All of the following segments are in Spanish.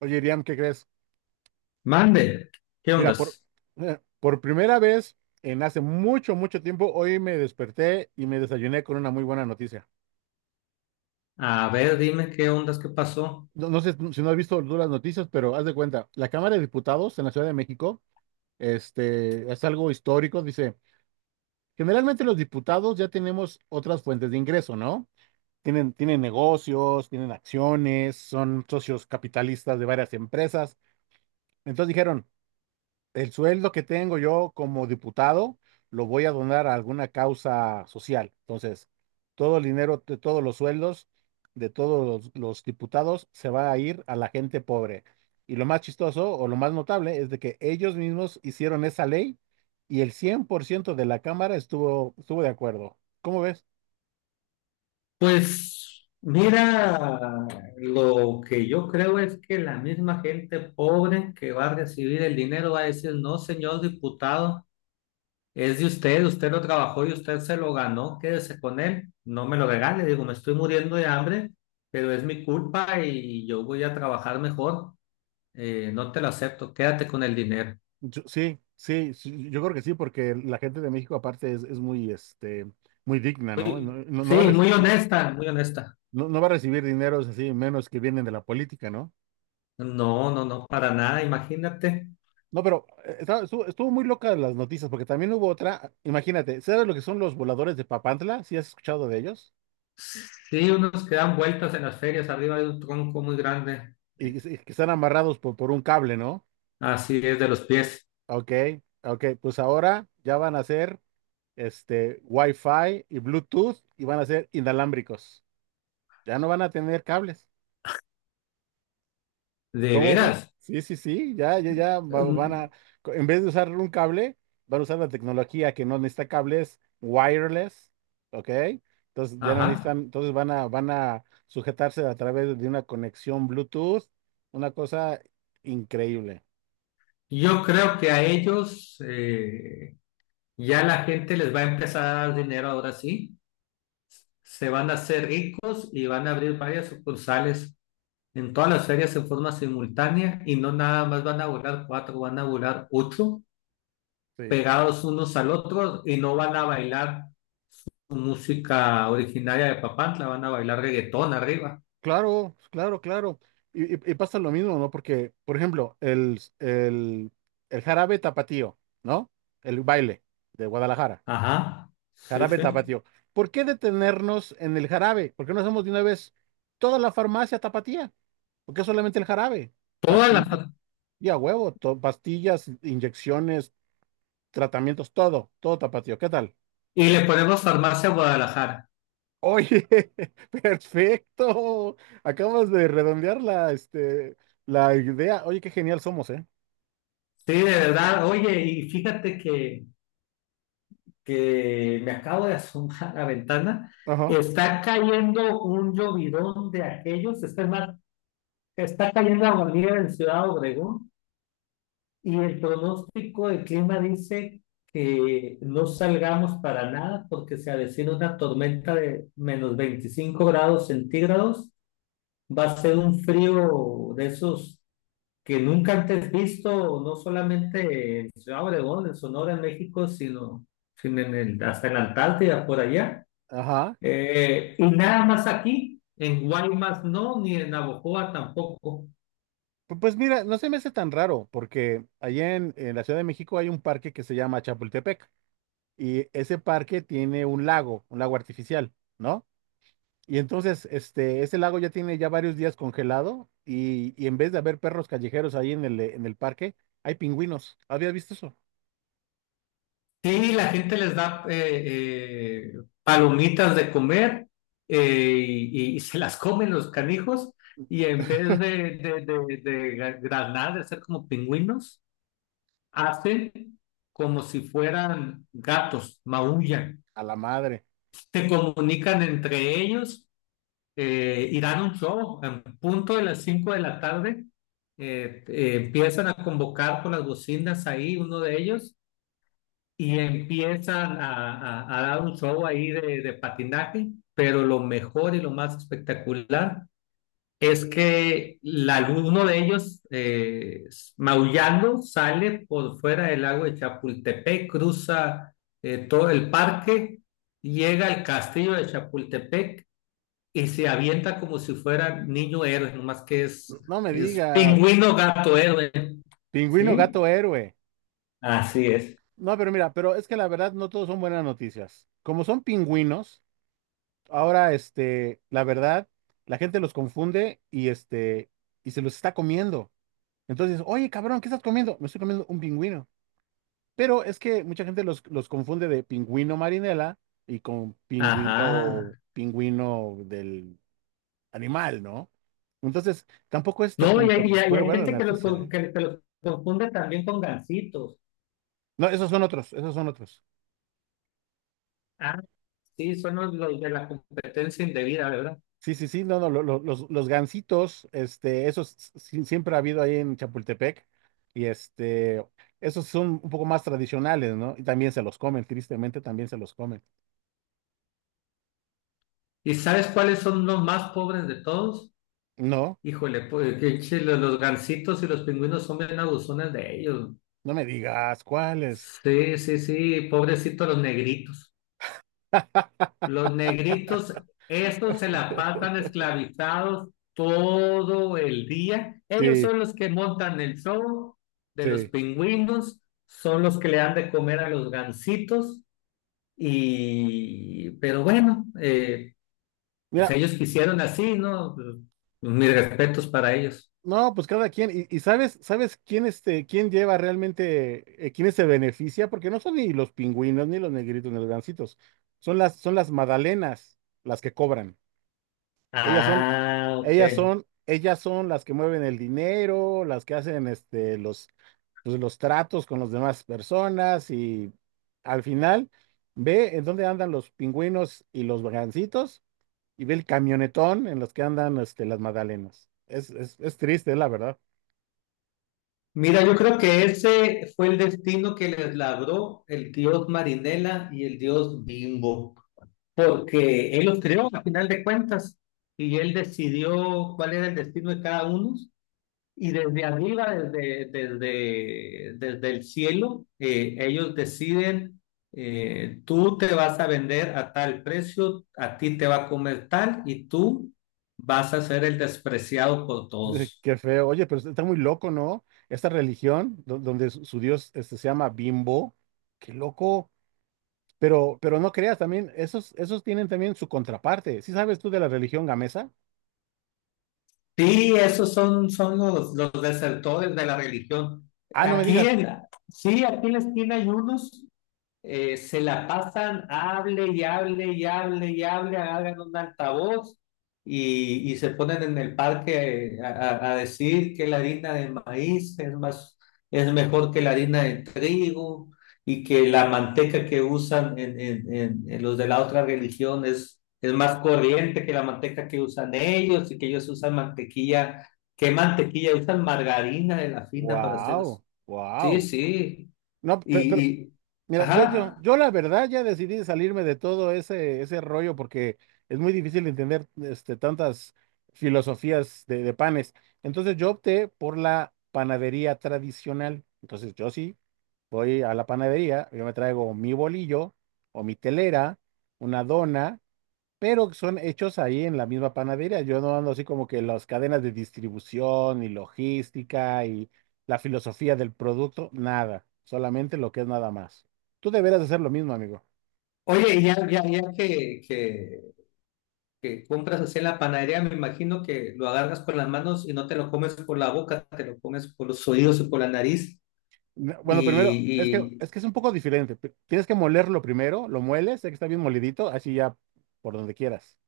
Oye, Iriam, ¿qué crees? Mande, ¿qué Mira, ondas? Por primera vez en hace mucho, mucho tiempo, hoy me desperté y me desayuné con una muy buena noticia. A ver, dime qué ondas, qué pasó. No sé si no has visto tú las noticias, pero haz de cuenta, la Cámara de Diputados en la Ciudad de México, es algo histórico, dice, generalmente los diputados ya tenemos otras fuentes de ingreso, ¿no? Tienen negocios, tienen acciones, son socios capitalistas de varias empresas. Entonces dijeron, el sueldo que tengo yo como diputado lo voy a donar a alguna causa social. Entonces, todo el dinero de todos los sueldos de todos los diputados se va a ir a la gente pobre. Y lo más chistoso o lo más notable es de que ellos mismos hicieron esa ley y el 100% de la Cámara estuvo de acuerdo. ¿Cómo ves? Pues mira, lo que yo creo es que la misma gente pobre que va a recibir el dinero va a decir, no, señor diputado, es de usted, usted lo trabajó y usted se lo ganó, quédese con él, no me lo regale, digo, me estoy muriendo de hambre, pero es mi culpa y yo voy a trabajar mejor. No te lo acepto, quédate con el dinero. Sí, sí, sí, yo creo que sí, porque la gente de México aparte es muy, muy digna, ¿no? Sí, muy honesta, muy honesta. No, no va a recibir dineros así, menos que vienen de la política, ¿no? No, no, no, para nada, imagínate. No, pero estuvo muy loca las noticias, porque también hubo otra. Imagínate, ¿sabes lo que son los voladores de Papantla? ¿Sí has escuchado de ellos? Sí, unos que dan vueltas en las ferias arriba de un tronco muy grande, Y, que están amarrados por un cable, ¿no? así es de los pies, Ok, ok, pues ahora ya van a ser Wi-Fi y Bluetooth y van a ser inalámbricos. Ya no van a tener cables. de ¿Cómo ve? veras. Sí, sí, sí, ya, ya, van Mm, a, en vez de usar un cable, van a usar la tecnología que no necesita cables wireless, ¿ok? Entonces ya no ajá. necesitan, entonces van a sujetarse a través de una conexión Bluetooth, una cosa increíble. Yo creo que a ellos ya la gente les va a empezar a dar dinero ahora sí. Se van a hacer ricos y van a abrir varias sucursales en todas las ferias en forma simultánea y no nada más van a volar cuatro, van a volar ocho, Sí, pegados unos al otro y no van a bailar música originaria de Papantla, van a bailar reggaetón arriba. claro, claro, claro. Y pasa lo mismo, ¿no? Porque, por ejemplo, el jarabe tapatío, ¿no? El baile de Guadalajara. Ajá, sí, Jarabe sí. tapatío. ¿Por qué detenernos en el jarabe? ¿Por qué no hacemos de una vez toda la farmacia tapatía? ¿Por qué solamente el jarabe? Todas las... Pastillas, y a huevo, pastillas, inyecciones, tratamientos, todo, todo tapatío. ¿Qué tal? Y le ponemos Farmacia Guadalajara. Oye, perfecto. Acabas de redondear la, la idea. Oye, qué genial somos, ¿eh? Sí, de verdad. Oye, y fíjate que me acabo de asomar a la ventana. Ajá. Está cayendo un llovidón de aquellos. Más, está cayendo aguanieve en Ciudad Obregón. Y el pronóstico del clima dice que no salgamos para nada porque se avecina una tormenta de menos 25 grados centígrados. Va a ser un frío de esos que nunca antes visto, no solamente en Ciudad Obregón, en Sonora, en México, sino hasta en la Antártida, por allá. Ajá. Y nada más aquí, en Guaymas no, ni en Navojoa tampoco. Pues mira, no se me hace tan raro, porque allá en la Ciudad de México hay un parque que se llama Chapultepec. Y ese parque tiene un lago artificial, ¿no? Y entonces, ese lago ya tiene ya varios días congelado y en vez de haber perros callejeros ahí en el parque, hay pingüinos. ¿Habías visto eso? Sí, la gente les da palomitas de comer eh, y se las comen los canijos y en vez de granar, de ser como pingüinos, hacen como si fueran gatos, maullan, A la madre. se comunican entre ellos y dan un show. En punto de las 5 de la tarde empiezan a convocar por las bocinas ahí, uno de ellos y empiezan a dar un show ahí de patinaje, pero lo mejor y lo más espectacular es que uno de ellos, maullando, sale por fuera del lago de Chapultepec, cruza todo el parque, llega al castillo de Chapultepec y se avienta como si fuera niño héroe, nomás que es, No me es digas. pingüino gato héroe, Pingüino ¿sí? gato héroe. Así es. No, pero mira, pero es que la verdad no todos son buenas noticias. Como son pingüinos, ahora, la verdad, la gente los confunde y y se los está comiendo. Entonces, oye, cabrón, ¿qué estás comiendo? Me estoy comiendo un pingüino. Pero es que mucha gente los confunde de pingüino marinela y con pingüino, Ajá. pingüino del animal, ¿no? Entonces, tampoco es tan No, y como que hay, y hay- y bueno, hay bueno, la gente que los, noticia, con- ¿eh? que, que los confunde también con gansitos. No, esos son otros, esos son otros. Ah, sí, son los de la competencia indebida, ¿verdad? Sí, sí, sí, no, no, los gansitos, esos siempre ha habido ahí en Chapultepec, y esos son un poco más tradicionales, ¿no? Y también se los comen, tristemente también se los comen. ¿Y sabes cuáles son los más pobres de todos? No, Híjole, pues que che, los gansitos y los pingüinos son bien abusones de ellos. no me digas cuáles. Sí, sí, sí, pobrecitos los negritos. Los negritos, esos se la pasan esclavizados todo el día. Ellos Sí, son los que montan el show de los sí. pingüinos, son los que le dan de comer a los gansitos. Pero bueno, pues Mira, ellos quisieron así, ¿no? Mis respetos para ellos. no, pues cada quien, y sabes, ¿sabes quién quién lleva realmente, quiénes se beneficia? Porque no son ni los pingüinos, ni los negritos, ni los gancitos. Son las magdalenas las que cobran. Ellas son, Ah, ellas ok. son, ellas son las que mueven el dinero, las que hacen pues, los tratos con las demás personas, y al final, ve en dónde andan los pingüinos y los gancitos y ve el camionetón en los que andan las magdalenas. Es triste, la verdad. Mira, yo creo que ese fue el destino que les labró el dios Marinela y el dios Bimbo, porque él los creó a final de cuentas y él decidió cuál era el destino de cada uno y desde arriba, desde el cielo, ellos deciden, tú te vas a vender a tal precio, a ti te va a comer tal y tú vas a ser el despreciado por todos. Qué feo. Oye, pero está muy loco, ¿no? Esta religión, donde su dios se llama Bimbo, qué loco. Pero no creas, también, esos, esos tienen también su contraparte. ¿Sí sabes tú de la religión gamesa? Sí, esos son los desertores de la religión. Ah, no me Aquí digas. en, sí, aquí en la esquina hay unos. Se la pasan, hable y hable y hable y hable, hagan un altavoz y se ponen en el parque decir que la harina de maíz es mejor que la harina de trigo y que la manteca que usan en los de la otra religión es más corriente que la manteca que usan ellos y que ellos usan mantequilla. ¿Qué mantequilla? Usan margarina de la fina para hacer eso. Wow, Sí, wow. sí. No, Y, pero, y, mira, yo, yo, ajá. yo la verdad ya decidí salirme de todo ese, ese rollo porque es muy difícil entender tantas filosofías de panes. Entonces yo opté por la panadería tradicional. Entonces yo sí voy a la panadería, yo me traigo mi bolillo o mi telera, una dona pero son hechos ahí en la misma panadería. Yo no ando así como que las cadenas de distribución y logística y la filosofía del producto, nada, solamente lo que es nada más. Tú deberías hacer lo mismo, amigo. Oye, y ya que compras así en la panadería, me imagino que lo agarras con las manos y no te lo comes por la boca, te lo comes por los oídos y por la nariz. Bueno, primero, Y, es y- que es un poco diferente. Tienes que molerlo primero, lo mueles, sé que está bien molidito, así ya por donde quieras.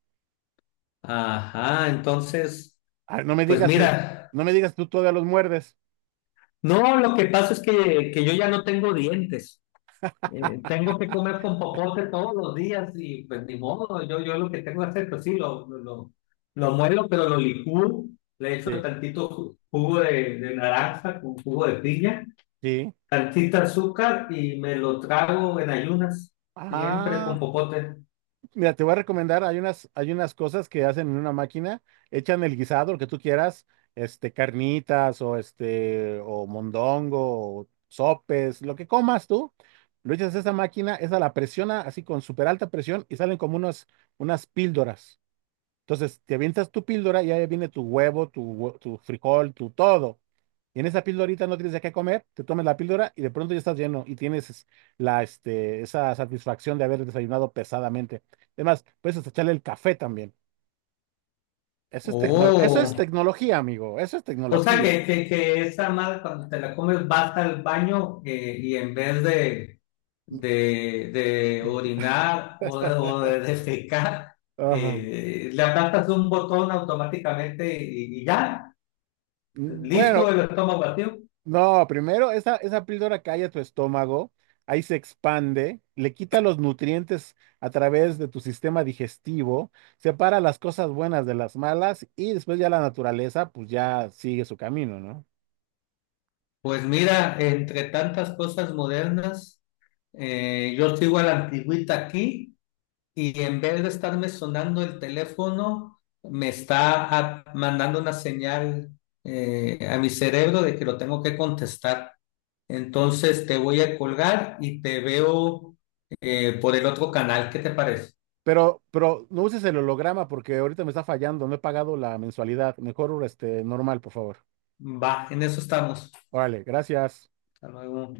ajá, entonces, Ah, no me pues digas que, mira, no me digas tú todavía los muerdes. no, lo que pasa es que yo ya no tengo dientes. Tengo que comer con popote todos los días y pues ni modo, yo lo que tengo que hacer, pues sí, lo muelo, pero lo licúo, le echo Sí, tantito jugo de naranja con jugo de piña, sí. salsita, azúcar y me lo trago en ayunas, siempre con Ah. popote. Mira, te voy a recomendar, hay unas cosas que hacen en una máquina, echan el guisado, lo que tú quieras, carnitas o o mondongo, o sopes, lo que comas tú, lo echas a esa máquina, esa la presiona así con súper alta presión y salen como unos, unas píldoras. Entonces, te avientas tu píldora y ahí viene tu huevo, tu frijol, tu todo. Y en esa píldorita no tienes de qué comer, te tomas la píldora y de pronto ya estás lleno y tienes esa satisfacción de haber desayunado pesadamente. Además, puedes hasta echarle el café también. Eso es Oh, tecnología, amigo. Eso es o sea tecnología. que esa madre cuando te la comes vas al baño y en vez de orinar o de defecar, Ajá. Le aplastas un botón automáticamente y ya, Mm, listo bueno, el estómago vacío. no, primero, esa píldora calla tu estómago, ahí se expande, le quita los nutrientes a través de tu sistema digestivo, separa las cosas buenas de las malas y después ya la naturaleza pues ya sigue su camino, ¿no? Pues mira, entre tantas cosas modernas, yo sigo a la antigüita aquí y en vez de estarme sonando el teléfono, me está mandando una señal a mi cerebro de que lo tengo que contestar. Entonces te voy a colgar y te veo por el otro canal. ¿Qué te parece? Pero no uses el holograma porque ahorita me está fallando, no he pagado la mensualidad. Mejor normal, por favor. Va, en eso estamos. Órale, gracias. Hasta luego.